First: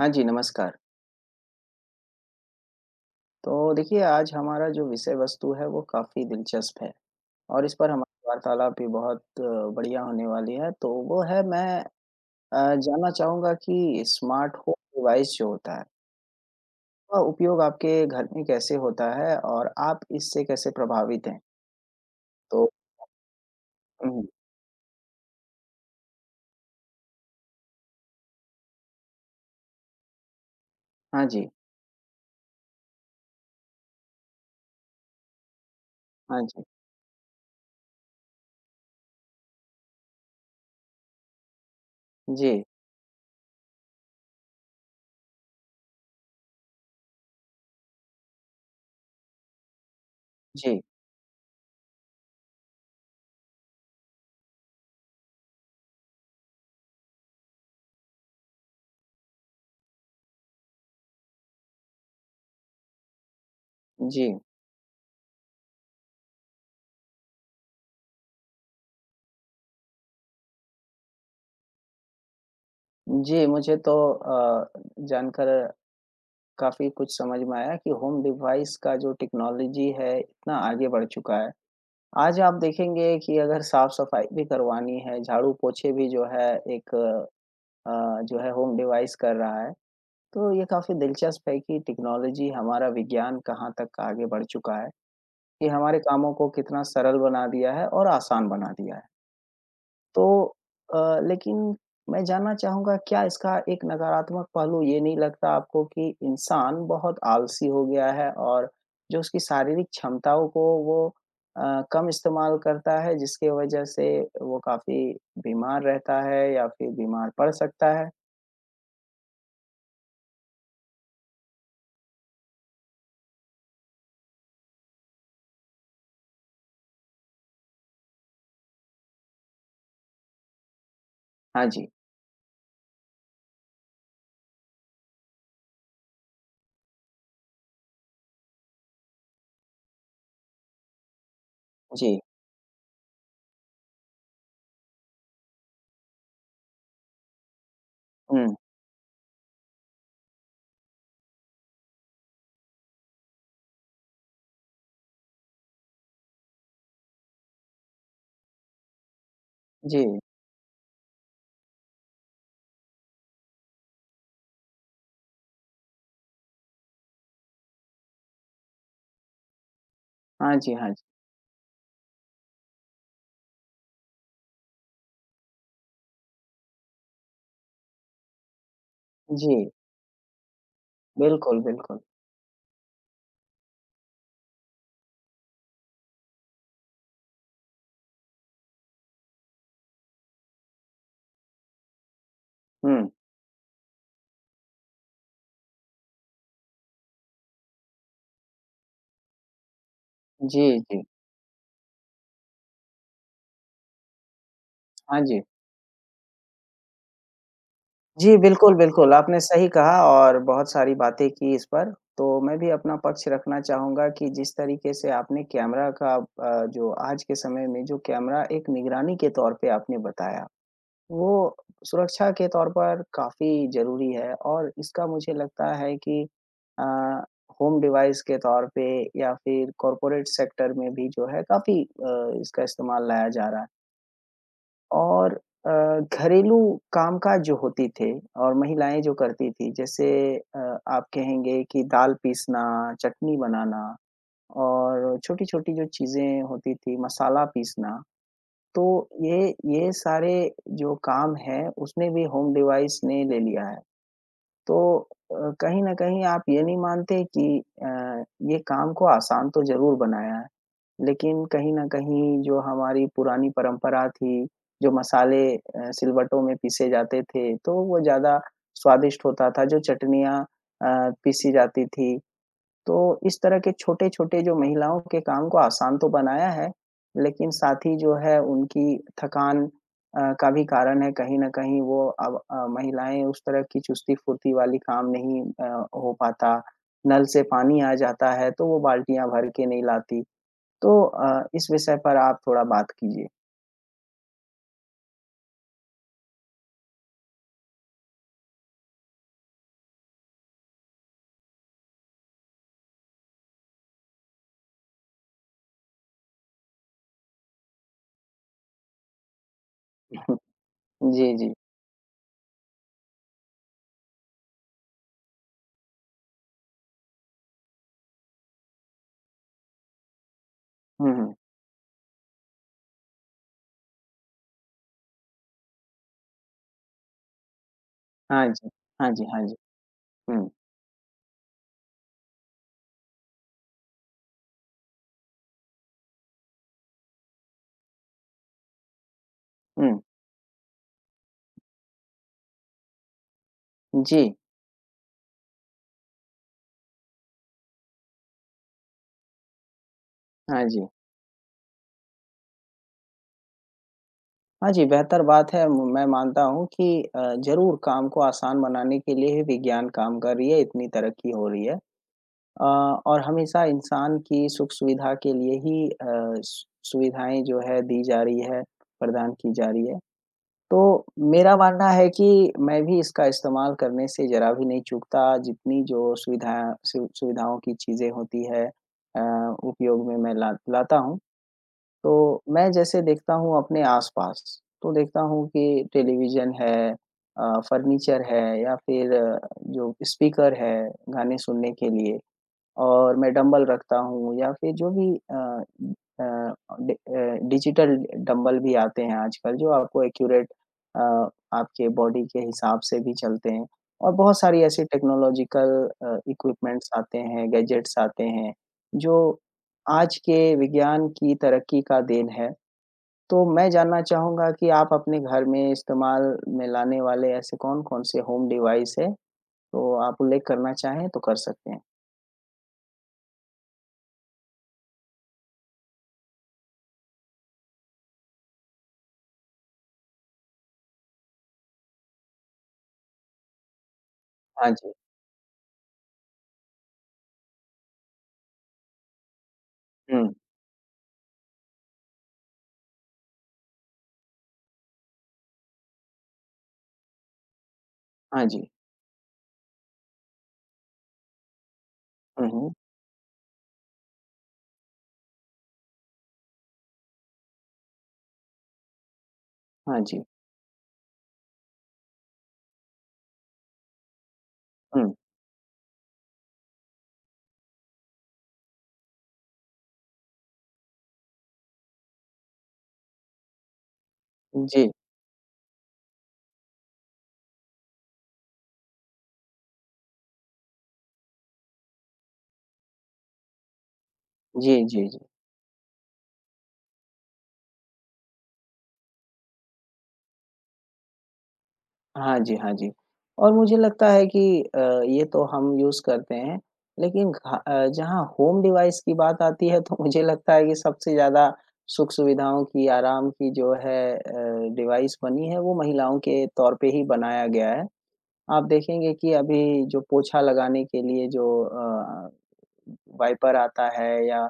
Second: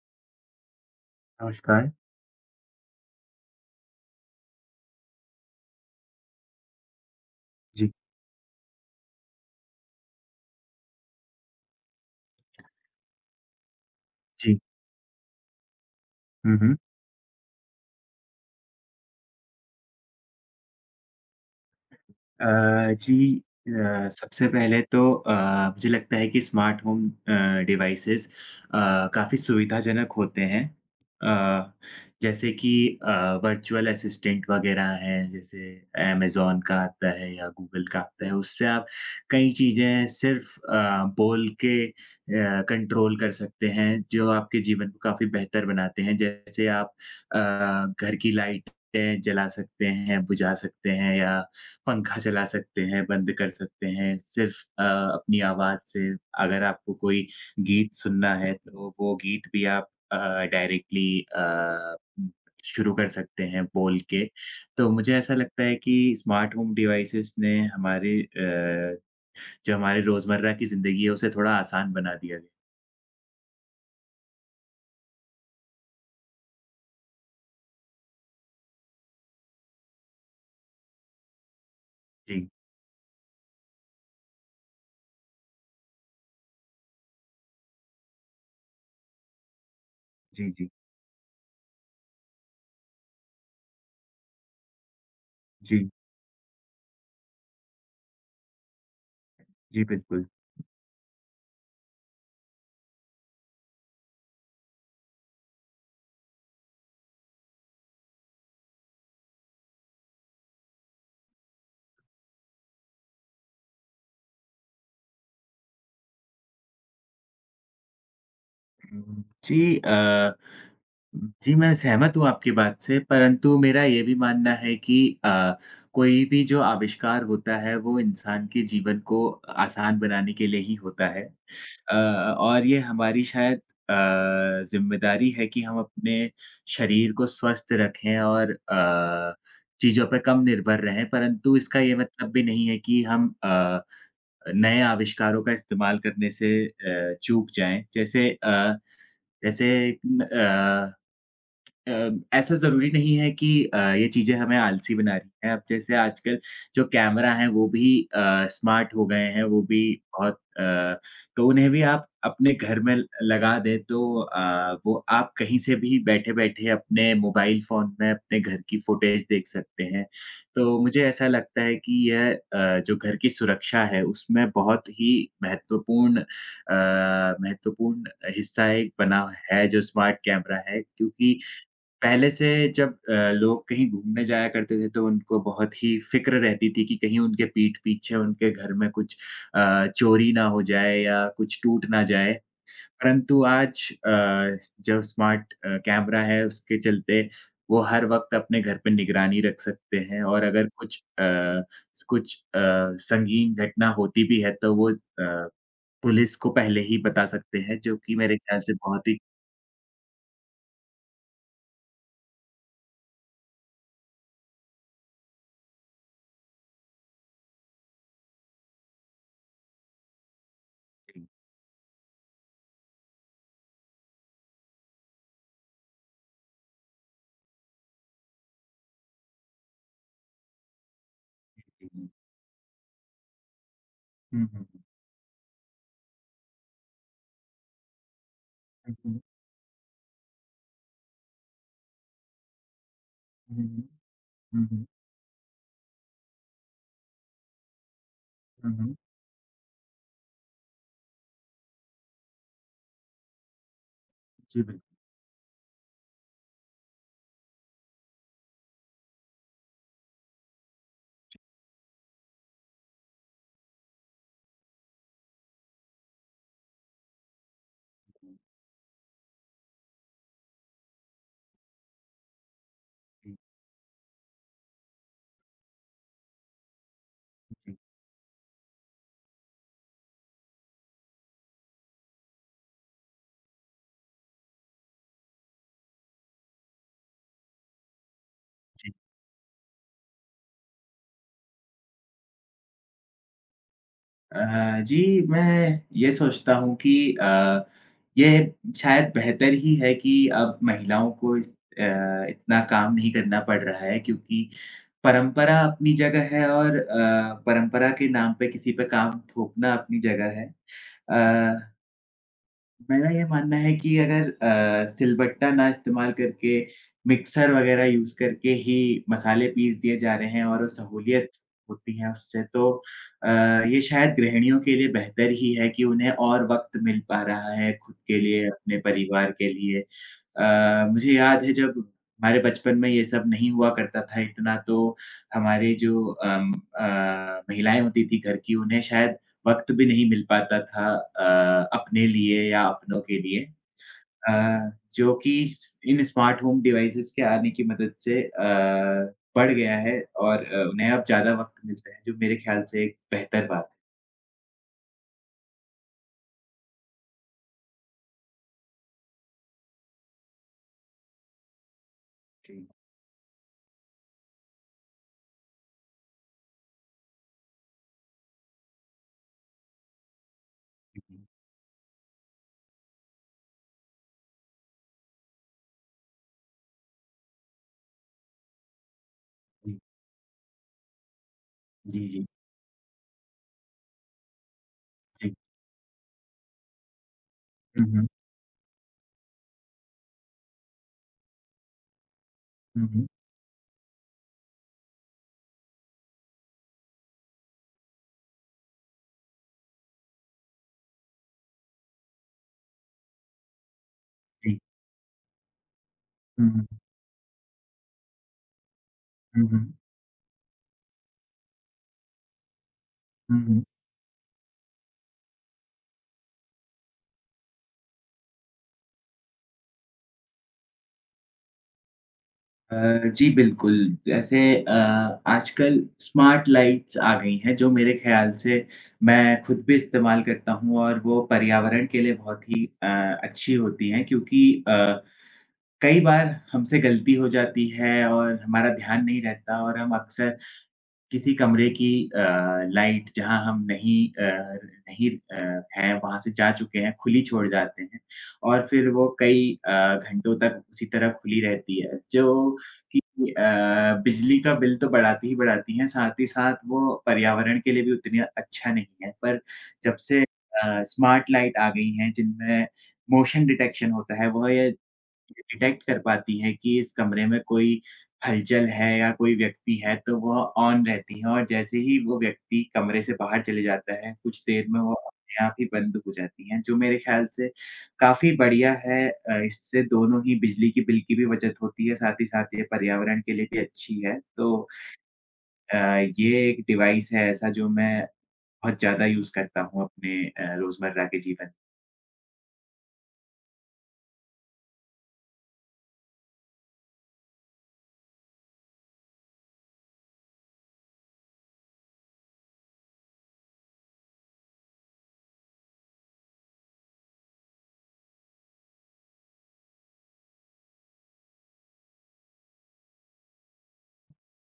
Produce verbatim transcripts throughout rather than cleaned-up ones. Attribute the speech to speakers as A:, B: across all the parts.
A: हाँ जी, नमस्कार।
B: नमस्कार।
A: तो देखिए, आज हमारा जो विषय वस्तु है, वो काफ़ी दिलचस्प है और इस
B: जी,
A: पर हमारी वार्तालाप भी बहुत अ, बढ़िया होने वाली है। तो वो है मैं अ, जानना चाहूँगा कि
B: जी।
A: स्मार्टफ़ोन डिवाइस जो होता है,
B: हुँ, हुँ।
A: उसका उपयोग आपके घर में कैसे होता है और आप इससे कैसे प्रभावित हैं? तो
B: अ, जी अ,
A: हुँ।
B: सबसे पहले तो अ, मुझे लगता है कि स्मार्ट होम अ, डिवाइसेस अ, काफ़ी सुविधाजनक होते हैं।
A: हाँ जी,
B: अ, जैसे कि अ, वर्चुअल असिस्टेंट वगैरह हैं, जैसे
A: हाँ
B: अमेज़न
A: जी।
B: का आता है या गूगल का आता है, उससे आप कई चीज़ें सिर्फ़ अ, बोल के अ,
A: जी,
B: कंट्रोल कर सकते हैं, जो आपके जीवन को काफ़ी बेहतर बनाते हैं। जैसे आप अ, घर की लाइटें जला सकते हैं, बुझा
A: जी,
B: सकते हैं या पंखा चला सकते हैं, बंद कर सकते हैं, सिर्फ़ अ, अपनी आवाज़ से अगर आपको कोई गीत सुनना है तो वो गीत भी आप अ, डायरेक्टली अ, शुरू कर सकते हैं बोल
A: जी,
B: के। तो मुझे ऐसा लगता है कि स्मार्ट होम डिवाइसेज़ ने हमारे अ, जो हमारे रोज़मर्रा की ज़िंदगी है उसे थोड़ा आसान बना दिया है।
A: जी, मुझे तो अ, जानकर काफ़ी कुछ समझ में आया कि होम डिवाइस का जो टेक्नोलॉजी है, इतना आगे बढ़ चुका है। आज
B: जी,
A: आप देखेंगे कि अगर साफ-सफाई भी करवानी है, झाड़ू-पोछे भी जो है एक अ, जो है होम डिवाइस कर रहा है।
B: जी,
A: तो ये
B: जी।
A: काफ़ी दिलचस्प है कि टेक्नोलॉजी हमारा विज्ञान कहाँ तक आगे बढ़ चुका है। ये
B: जी,
A: हमारे कामों को कितना सरल बना दिया है और आसान बना दिया है।
B: जी
A: तो
B: बिल्कुल।
A: अ, लेकिन मैं जानना चाहूँगा क्या इसका एक नकारात्मक पहलू ये नहीं लगता आपको कि इंसान बहुत आलसी हो गया है और जो उसकी शारीरिक क्षमताओं को वो अ, कम इस्तेमाल करता है जिसकी वजह से वो काफ़ी बीमार रहता है या फिर बीमार पड़ सकता है?
B: हुँ, जी अ, जी, मैं सहमत हूँ आपकी बात से, परंतु मेरा ये भी मानना है कि अ, कोई भी जो आविष्कार होता है, वो इंसान के जीवन को आसान बनाने के लिए ही होता है।
A: हाँ जी,
B: अ, और ये हमारी शायद अ, ज़िम्मेदारी है कि हम अपने शरीर को स्वस्थ रखें और अ, चीज़ों पे कम निर्भर रहें, परंतु इसका ये
A: जी।
B: मतलब भी नहीं है कि हम अ, नए आविष्कारों का इस्तेमाल करने से अ, चूक जाएँ। जैसे
A: हुँ,
B: अ जैसे न अ, अ, ऐसा ज़रूरी नहीं है कि अ, ये चीज़ें हमें आलसी बना रही हैं। अब जैसे आजकल जो कैमरा हैं वो भी अ, स्मार्ट हो गए हैं, वो भी
A: जी।
B: बहुत अ, तो उन्हें भी आप अपने घर में ल लगा दें तो अ, वो आप कहीं से भी बैठे-बैठे अपने मोबाइल फ़ोन में अपने घर की फुटेज देख सकते हैं।
A: हाँ जी,
B: तो
A: हाँ जी।
B: मुझे ऐसा लगता है कि यह अ, जो घर की सुरक्षा है उसमें बहुत ही महत्वपूर्ण अ, महत्वपूर्ण हिस्सा एक बना है
A: जी,
B: जो स्मार्ट कैमरा है क्योंकि
A: बिल्कुल, बिल्कुल।
B: पहले से जब अ, लोग कहीं घूमने जाया करते थे तो उनको बहुत ही फ़िक्र रहती थी कि कहीं उनके पीठ पीछे उनके घर में कुछ अ, चोरी ना हो जाए या कुछ टूट ना जाए।
A: हुँ,
B: परंतु आज अ, जो स्मार्ट अ, कैमरा है उसके चलते वो हर वक़्त अपने घर पे निगरानी रख सकते हैं और
A: जी,
B: अगर कुछ
A: जी।
B: अ, कुछ अ, संगीन घटना होती भी है तो वो
A: हाँ जी।
B: अ, पुलिस को पहले ही बता सकते हैं जो कि
A: जी,
B: मेरे ख्याल से
A: बिल्कुल,
B: बहुत
A: बिल्कुल,
B: ही
A: आपने सही कहा और बहुत सारी बातें की इस पर। तो मैं भी अपना पक्ष रखना चाहूँगा कि जिस तरीके से आपने कैमरा का अ, जो आज के समय में जो कैमरा एक निगरानी के तौर पे आपने बताया, वो सुरक्षा के तौर पर काफ़ी ज़रूरी है और इसका मुझे लगता है कि अ, होम डिवाइस के तौर पे या फिर कॉर्पोरेट सेक्टर में भी जो है काफ़ी अ, इसका इस्तेमाल लाया जा रहा है।
B: हुँ, हुँ, हुँ,
A: और अ, घरेलू कामकाज जो होती थे और महिलाएँ जो
B: हुँ,
A: करती थी जैसे अ, आप कहेंगे कि दाल पीसना, चटनी बनाना
B: हुँ। हुँ, हुँ।
A: और छोटी-छोटी जो चीज़ें होती थी, मसाला पीसना,
B: हुँ, हुँ।
A: तो ये ये सारे जो काम हैं उसमें भी होम डिवाइस ने ले लिया है।
B: जी,
A: तो
B: बिल्कुल,
A: अ, कहीं न कहीं आप ये नहीं मानते कि अ, ये काम को आसान तो ज़रूर बनाया है। लेकिन कहीं न कहीं जो हमारी पुरानी परंपरा थी, जो मसाले अ, सिलबट्टों में पीसे जाते थे, तो वो ज़्यादा स्वादिष्ट होता था, जो चटनियाँ अ, पीसी जाती थी। तो
B: जी,
A: इस तरह के छोटे-छोटे जो महिलाओं के काम को आसान तो बनाया है, लेकिन
B: जी,
A: साथ ही जो है उनकी थकान अ, का भी कारण है कहीं न कहीं वो अब अ, महिलाएँ उस तरह की चुस्ती-फुर्ती वाली काम नहीं अ, हो पाता। नल से पानी आ जाता है, तो वो
B: जी।
A: बाल्टियाँ भर के नहीं लाती। तो अ, इस विषय पर आप थोड़ा बात कीजिए।
B: अ, जी, मैं ये सोचता हूँ कि अ, ये शायद बेहतर ही है कि अब महिलाओं को इस अ, इतना काम नहीं करना पड़ रहा है क्योंकि परंपरा अपनी जगह है और अ, परंपरा के नाम पे किसी पे काम थोपना अपनी जगह है।
A: जी, जी।
B: अ मेरा ये मानना है कि अगर अ, सिलबट्टा ना इस्तेमाल करके, मिक्सर वग़ैरह यूज़ करके ही मसाले पीस दिए जा रहे हैं और वो
A: हुँ,
B: सहूलियत
A: हुँ।
B: होती है उससे, तो अ, ये शायद गृहिणियों के लिए बेहतर ही है कि उन्हें और वक़्त मिल पा रहा है खुद के
A: हाँ
B: लिए,
A: जी।
B: अपने
A: हाँ जी,
B: परिवार
A: हाँ
B: के
A: जी।
B: लिए।
A: हुँ,
B: अ, मुझे याद है जब हमारे बचपन में ये सब नहीं हुआ करता था इतना, तो हमारे जो अम अ, महिलाएँ होती थीं घर की, उन्हें शायद वक़्त भी
A: हुँ।
B: नहीं मिल पाता था अ, अपने लिए या अपनों के लिए।
A: जी।
B: अ, जो कि स इन स्मार्ट होम डिवाइसेज़ के आने की मदद से अ, बढ़ गया है और
A: हाँ
B: अ,
A: जी।
B: उन्हें अब ज़्यादा वक़्त मिलता है, जो मेरे ख़्याल से एक बेहतर बात है।
A: हाँ जी, बेहतर बात है। म मैं मानता हूँ कि अ, ज़रूर काम को आसान बनाने के लिए ही विज्ञान काम कर रही है, इतनी तरक्की हो रही है। अ,
B: जी,
A: और हमेशा इंसान की सुख-सुविधा के लिए ही अ, सु सुविधाएँ जो है दी जा रही है, प्रदान की जा रही है। तो
B: जी, जी,
A: मेरा मानना है कि मैं भी इसका इस्तेमाल करने से ज़रा भी नहीं चूकता, जितनी जो सुविधाएँ सु सुविधाओं की चीज़ें होती है अ, उपयोग में मैं ला लाता हूँ।
B: जी, जी, जी,
A: तो मैं जैसे देखता हूँ अपने आस-पास, तो देखता
B: जी,
A: हूँ कि टेलीविज़न है, अ,
B: हुँ, हुँ,
A: फर्नीचर है या फिर जो स्पीकर है गाने सुनने के लिए।
B: हुँ, हुँ,
A: और मैं डंबल रखता हूँ या फिर जो भी अ अ, डि अ, डिजिटल डंबल भी आते हैं आजकल जो आपको एक्यूरेट अ, आपके बॉडी के हिसाब से भी चलते हैं और बहुत
B: जी,
A: सारी ऐसी टेक्नोलॉजिकल अ,
B: हुँ, हुँ,
A: इक्विपमेंट्स आते हैं, गैजेट्स आते हैं, जो
B: हुँ, हुँ,
A: आज के विज्ञान की तरक्की का देन है। तो
B: हुँ।
A: मैं जानना चाहूँगा कि आप अपने घर में इस्तेमाल में लाने वाले ऐसे कौन-कौन से होम डिवाइस हैं? तो आप उल्लेख करना चाहें तो कर सकते हैं।
B: अ, जी, बिल्कुल। जैसे अ, आजकल स्मार्ट लाइट्स आ गई हैं जो मेरे ख़्याल से मैं खुद भी इस्तेमाल करता हूँ और वो पर्यावरण के लिए बहुत ही अ, अच्छी होती हैं क्योंकि
A: हाँ
B: अ,
A: जी।
B: कई बार हमसे गलती हो जाती है और हमारा ध्यान नहीं रहता और हम
A: हुँ।
B: अक्सर किसी कमरे की अ, लाइट जहाँ हम नहीं अ, नहीं अ, हैं, वहाँ से जा चुके हैं, खुली छोड़ जाते हैं
A: हाँ जी।
B: और फिर वो कई अ, घंटों तक उसी तरह खुली रहती है, जो
A: हुँ, हुँ।
B: कि अ, बिजली का बिल तो बढ़ाती ही बढ़ाती हैं, साथ ही साथ वो पर्यावरण के लिए भी उतनी अच्छा नहीं है। पर जब
A: हाँ
B: से
A: जी।
B: अ, स्मार्ट लाइट आ गई हैं, जिनमें मोशन डिटेक्शन होता है, वह ये
A: हुँ।
B: ये डिटेक्ट कर पाती हैं कि इस कमरे में कोई हलचल है या कोई व्यक्ति है, तो वह ऑन रहती हैं और जैसे ही वो व्यक्ति कमरे से बाहर चले जाता है, कुछ देर में
A: जी,
B: वो अपने आप ही बंद हो जाती हैं, जो मेरे ख़्याल से काफ़ी बढ़िया है। अ, इससे दोनों ही बिजली के बिल की भी बचत होती है, साथ ही साथ ये पर्यावरण के लिए भी अच्छी है। तो
A: जी, जी, जी।
B: अ, ये एक डिवाइस है ऐसा जो मैं बहुत ज़्यादा यूज़ करता हूँ अपने अ, रोज़मर्रा के जीवन। में।
A: हाँ जी, हाँ जी। और मुझे लगता है कि अ, ये तो हम यूज़ करते हैं, लेकिन घा अ, जहाँ होम डिवाइस की बात आती है तो मुझे लगता है कि सबसे ज़्यादा सुख सुविधाओं की, आराम की जो है अ, डिवाइस बनी है, वो महिलाओं के तौर पे ही बनाया गया है। आप देखेंगे कि अभी जो पोछा लगाने के लिए जो अ वाइपर आता है या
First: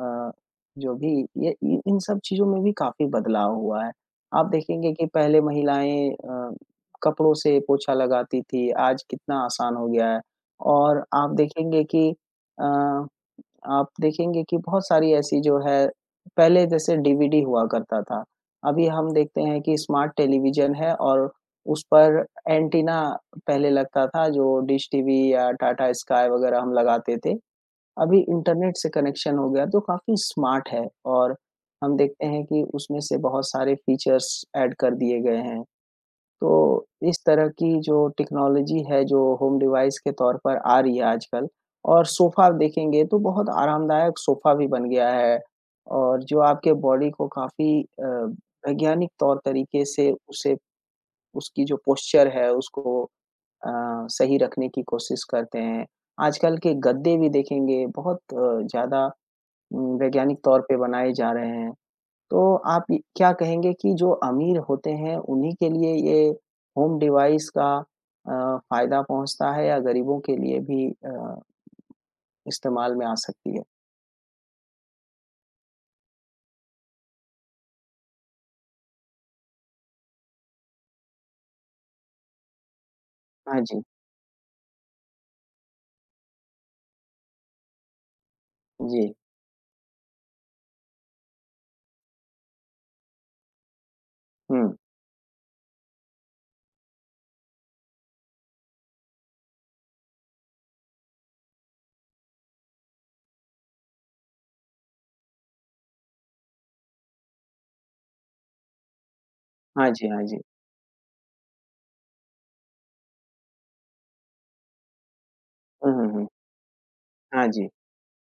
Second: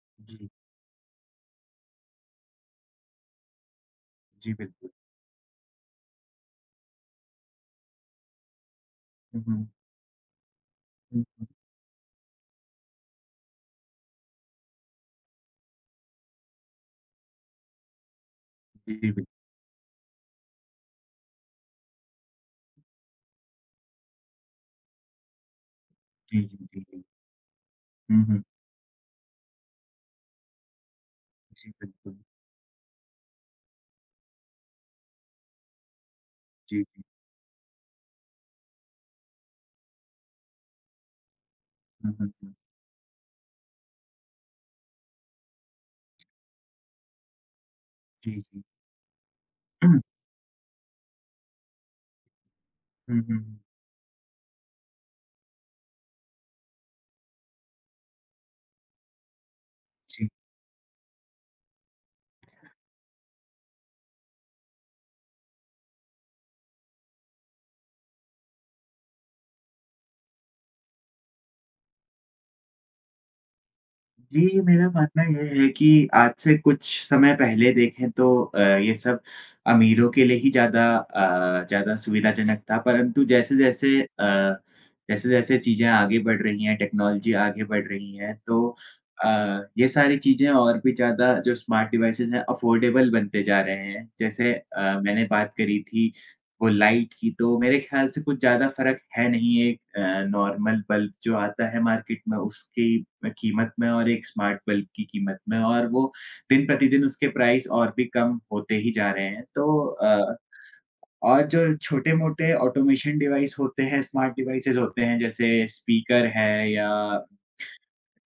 A: अ,
B: जी,
A: जो भी ये इ इन सब चीज़ों में भी काफ़ी बदलाव हुआ है। आप
B: जी, बिल्कुल।
A: देखेंगे कि पहले महिलाएँ अ, कपड़ों से पोछा लगाती थी, आज कितना
B: हुँ, हुँ।
A: आसान हो गया है और
B: हुँ,
A: आप
B: हुँ।
A: देखेंगे कि अ, आप देखेंगे कि बहुत सारी ऐसी जो है पहले जैसे डीवीडी हुआ करता था, अभी
B: जी,
A: हम
B: बिल
A: देखते हैं कि स्मार्ट टेलीविज़न है और उस पर एंटीना पहले लगता था जो डिश टीवी या टाटा स्काई
B: जी, जी,
A: वग़ैरह हम
B: जी, जी।
A: लगाते थे। अभी
B: हुँ, हुँ।
A: इंटरनेट से कनेक्शन हो गया तो काफ़ी स्मार्ट है और
B: जी,
A: हम
B: बिल्कुल।
A: देखते हैं कि उसमें से बहुत सारे फीचर्स ऐड कर दिए गए हैं।
B: जी,
A: तो
B: जी।
A: इस तरह की जो टेक्नोलॉजी है जो होम डिवाइस के तौर पर आ रही है आजकल और
B: हुँ, हुँ,
A: सोफ़ा
B: हुँ।
A: देखेंगे तो बहुत आरामदायक सोफ़ा भी बन गया है और जो आपके बॉडी को काफ़ी अ,
B: जी, जी।
A: वैज्ञानिक तौर तरीके से उसे उसकी जो पोस्चर है उसको
B: हुँ,
A: अ,
B: हुँ, हुँ।
A: सही रखने की कोशिश करते हैं। आजकल के गद्दे भी देखेंगे बहुत अ, ज़्यादा उम,
B: जी।
A: वैज्ञानिक तौर पे बनाए जा रहे हैं। तो आप ये क्या कहेंगे कि जो अमीर होते हैं उन्हीं के लिए ये होम डिवाइस का अ, फ़ायदा पहुँचता है या गरीबों के लिए भी अ, इस्तेमाल में आ सकती है?
B: जी, मेरा मानना यह है कि आज से कुछ समय पहले देखें तो अ, ये सब अमीरों के लिए ही ज़्यादा अ, ज़्यादा सुविधाजनक था, परंतु
A: हाँ जी,
B: जैसे-जैसे अ, जैसे-जैसे चीज़ें आगे बढ़ रही हैं, टेक्नोलॉजी आगे बढ़ रही है, तो
A: जी।
B: अ, ये सारी चीज़ें और भी ज़्यादा जो स्मार्ट डिवाइसेज़ हैं, अफ़ोर्डेबल बनते जा रहे हैं। जैसे
A: हुँ।
B: अ, मैंने बात करी थी वो लाइट की तो मेरे ख़्याल से कुछ ज़्यादा फ़र्क है नहीं एक अ, नॉर्मल बल्ब जो आता है मार्केट में उसकी अ, कीमत में और एक स्मार्ट बल्ब की कीमत में और वो दिन प्रतिदिन उसके प्राइस और भी कम होते ही जा रहे हैं। तो
A: हाँ जी, हाँ
B: अ,
A: जी।
B: और जो छोटे-मोटे ऑटोमेशन डिवाइस होते हैं, स्मार्ट डिवाइसेज़ होते हैं जैसे
A: हुँ, हुँ,
B: स्पीकर
A: हुँ।
B: है या
A: हाँ जी,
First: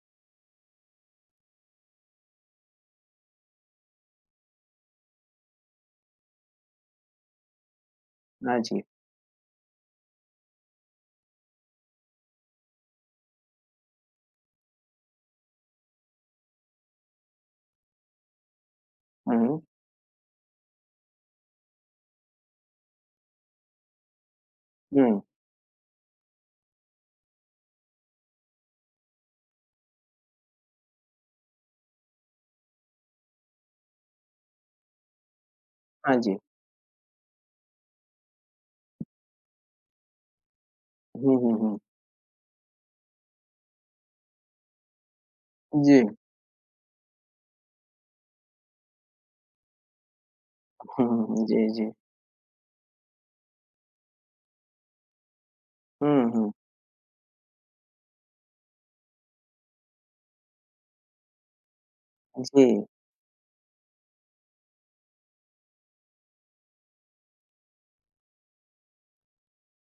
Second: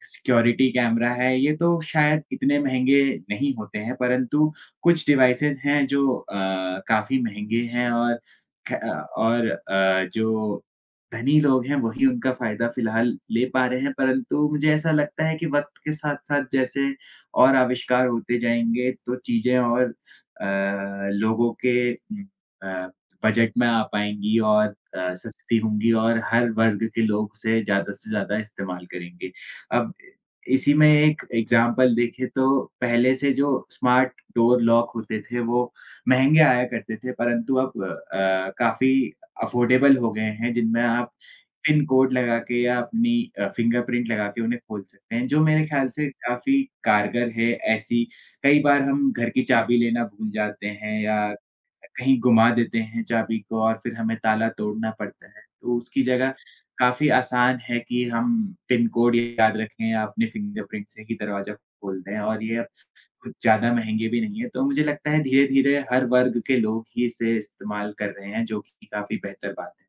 B: सिक्योरिटी कैमरा है, ये तो शायद इतने महँगे नहीं होते हैं, परंतु कुछ डिवाइसेज़ हैं जो अ, काफ़ी महँगे हैं और
A: हाँ
B: ख
A: जी।
B: अ, और अ, जो धनी लोग हैं वही उनका फ़ायदा फ़िलहाल ले पा रहे हैं, परंतु मुझे ऐसा लगता है कि वक़्त के साथ-साथ जैसे और आविष्कार होते जाएँगे, तो
A: हुँ,
B: चीज़ें
A: हुँ।
B: और अ, लोगों के उम, अ, बजट में आ पाएँगी और अ,
A: हुँ,
B: सस्ती होंगी और हर वर्ग के लोग उसे ज़्यादा से ज़्यादा इस्तेमाल करेंगे। अब इसी में एक एग्ज़ाम्पल देखें तो पहले से जो स्मार्ट डोर लॉक होते थे, वो
A: हाँ जी।
B: महँगे आया करते थे, परंतु अब अ, काफ़ी अफ़ोर्डेबल हो गए हैं, जिनमें आप
A: हुँ, हुँ, हुँ।
B: पिन कोड लगा के या अपनी अ, फ़िंगरप्रिंट लगा के उन्हें खोल सकते हैं, जो मेरे ख़्याल
A: जी।
B: से काफ़ी कारगर है ऐसी कई बार हम घर की चाबी लेना भूल जाते हैं
A: हुँ,
B: या
A: हुँ, हुँ। जी, जी।
B: कहीं गुमा देते हैं चाबी को और फिर हमें ताला तोड़ना पड़ता है। तो उसकी
A: हुँ,
B: जगह
A: हुँ।
B: काफ़ी आसान है कि हम पिन कोड याद रखें या अपने फ़िंगरप्रिंट से ही दरवाज़ा खोल दें और ये
A: जी।
B: अब कुछ ज़्यादा महँगे भी नहीं है। तो मुझे लगता है धीरे-धीरे हर वर्ग के लोग ही इसे इस्तेमाल कर रहे हैं, जो कि काफ़ी बेहतर बात है।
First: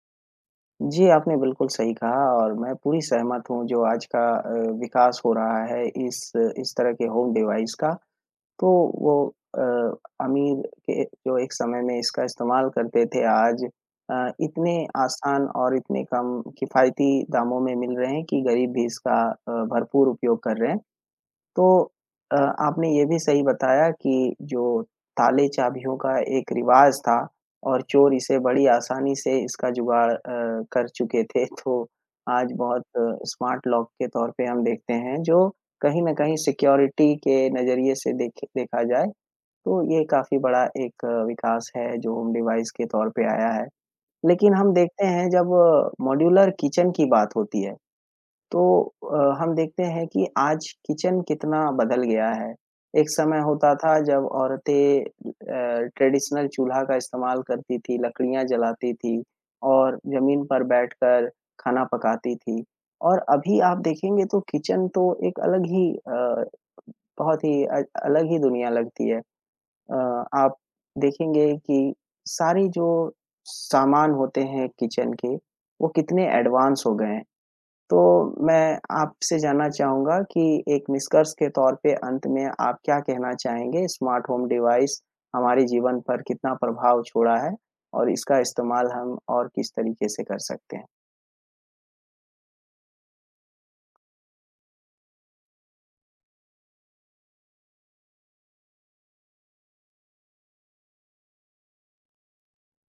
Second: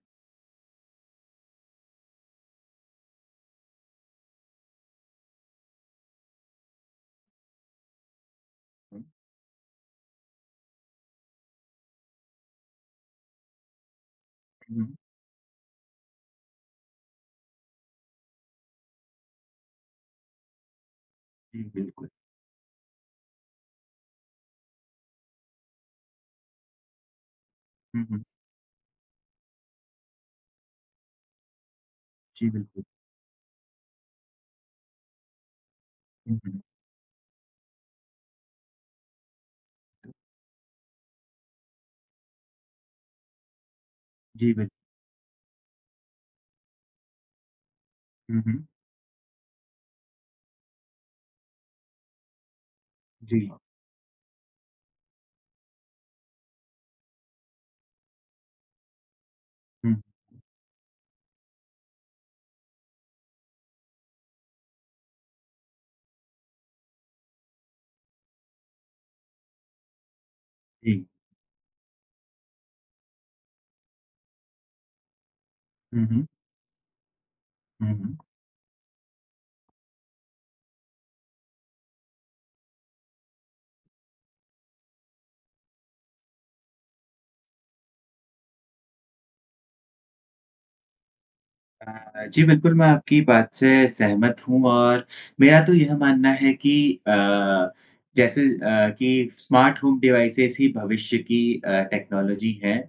A: जी, आपने बिल्कुल सही कहा और मैं पूरी सहमत हूँ जो आज का अ, विकास हो रहा है इस इस तरह के होम डिवाइस का, तो
B: हुँ,
A: वो अ, अमीर के जो एक समय में इसका इस्तेमाल करते थे आज अ, इतने
B: हुँ,
A: आसान और इतने कम किफ़ायती दामों में मिल रहे हैं कि गरीब भी इसका अ, भरपूर उपयोग कर रहे हैं।
B: जी,
A: तो
B: बिल्कुल।
A: अ, आपने ये भी सही बताया कि जो ताले चाबियों का एक रिवाज था और
B: हुँ,
A: चोर
B: हुँ।
A: इसे बड़ी आसानी से इसका जुगाड़ अ, कर चुके थे। तो
B: जी,
A: आज बहुत
B: बिल्कुल।
A: स्मार्ट लॉक के तौर पे हम देखते हैं जो कहीं न कहीं
B: हुँ, हुँ।
A: सिक्योरिटी के नज़रिए से देखे देखा जाए तो ये काफ़ी बड़ा एक अ, विकास है जो होम डिवाइस के तौर पे आया है। लेकिन
B: जी, बिल
A: हम देखते हैं जब मॉड्यूलर किचन की बात होती है
B: हुँ,
A: तो
B: हुँ।
A: अ, हम देखते हैं कि आज किचन कितना बदल गया है। एक समय
B: जी।
A: होता था जब औरतें अ, ट्रेडिशनल चूल्हा का इस्तेमाल करती थी, लकड़ियाँ जलाती थी
B: हुँ,
A: और ज़मीन पर बैठकर खाना पकाती थी। और अभी आप देखेंगे तो किचन तो एक अलग ही अ, बहुत ही अ, अलग ही दुनिया लगती है। अ, आप
B: जी।
A: देखेंगे कि सारी जो सामान होते हैं किचन के, वो
B: हुँ, हुँ।
A: कितने एडवांस हो गए हैं।
B: हुँ,
A: तो
B: हुँ।
A: मैं आपसे जानना चाहूँगा कि एक निष्कर्ष के तौर पे अंत में आप क्या कहना चाहेंगे स्मार्ट होम डिवाइस हमारे जीवन पर कितना प्रभाव छोड़ा है? और इसका इस्तेमाल हम और किस तरीके से कर सकते हैं?
B: अ, जी, बिल्कुल, मैं आपकी बात से सहमत हूँ और मेरा तो यह मानना है कि अ, जैसे अ, कि स्मार्ट होम डिवाइसेज़ ही भविष्य की अ, टेक्नोलॉजी हैं।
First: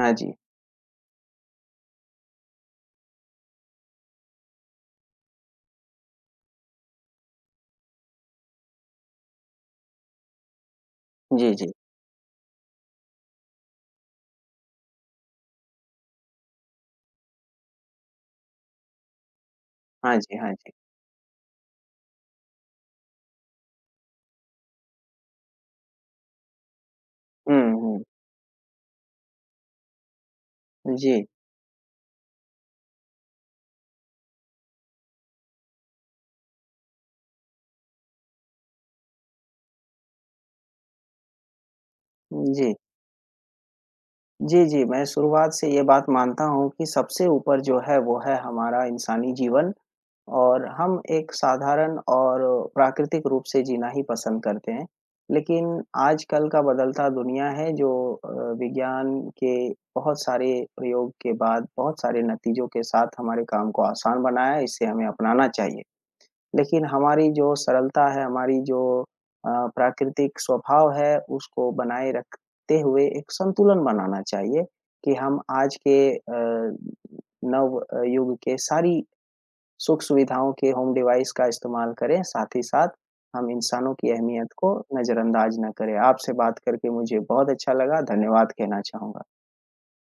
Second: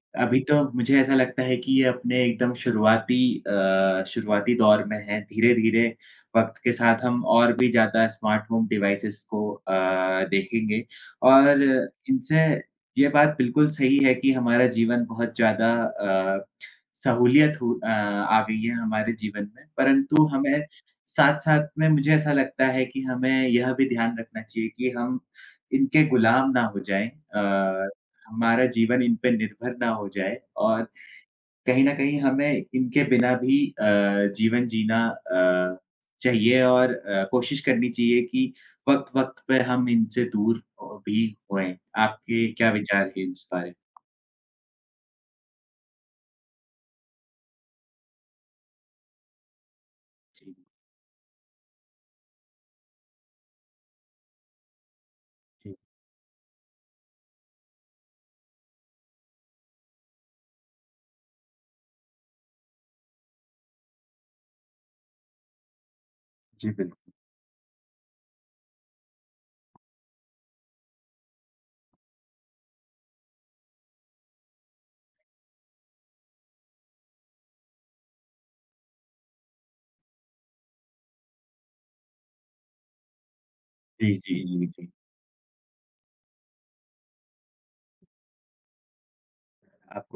A: हाँ जी।
B: अभी तो मुझे ऐसा लगता है कि ये अपने एकदम शुरुआती अ, शुरुआती दौर में है। धीरे-धीरे वक़्त के साथ हम और भी ज़्यादा स्मार्ट होम डिवाइसेज़ को अ, देखेंगे
A: जी,
B: और
A: जी।
B: इनसे ये बात बिल्कुल सही है कि हमारा जीवन बहुत ज़्यादा अ, सहूलियत हो अ, आ गई है हमारे जीवन में।
A: हाँ
B: परंतु
A: जी, हाँ
B: हमें
A: जी।
B: साथ-साथ में मुझे ऐसा लगता है कि हमें यह भी ध्यान रखना चाहिए कि हम इनके गुलाम ना हो जाएँ।
A: हुँ,
B: अ
A: हुँ।
B: हमारा जीवन इन पे निर्भर ना हो जाए और
A: जी,
B: कहीं न कहीं हमें इनके बिना भी अ, जीवन जीना अ, चाहिए और अ, कोशिश करनी चाहिए कि वक़्त-वक़्त पे हम इनसे दूर अ, भी होएँ। आपके क्या
A: जी।
B: विचार हैं इस बारे? में?
A: जी, जी, मैं शुरुआत से ये बात मानता हूँ कि सबसे ऊपर जो है वो है हमारा इंसानी जीवन।
B: जी।
A: और हम एक साधारण और प्राकृतिक रूप से जीना ही पसंद करते हैं।
B: जी,
A: लेकिन आजकल का बदलता दुनिया है जो अ, विज्ञान के बहुत सारे प्रयोग के बाद, बहुत सारे नतीजों के साथ हमारे काम को आसान बनाया है, इसे हमें अपनाना चाहिए।
B: जी,
A: लेकिन
B: बिल्कुल।
A: हमारी जो सरलता है, हमारी जो अ, प्राकृतिक स्वभाव है, उसको बनाए रखते हुए एक संतुलन बनाना चाहिए कि हम आज के अ, नव अ, युग के सारी सुख-सुविधाओं के होम डिवाइस का इस्तेमाल करें, साथ ही साथ हम इंसानों की
B: जी, जी,
A: अहमियत
B: जी,
A: को
B: जी।
A: नज़रअंदाज ना करें। आपसे बात करके मुझे बहुत अच्छा लगा, धन्यवाद कहना चाहूँगा।
B: आपको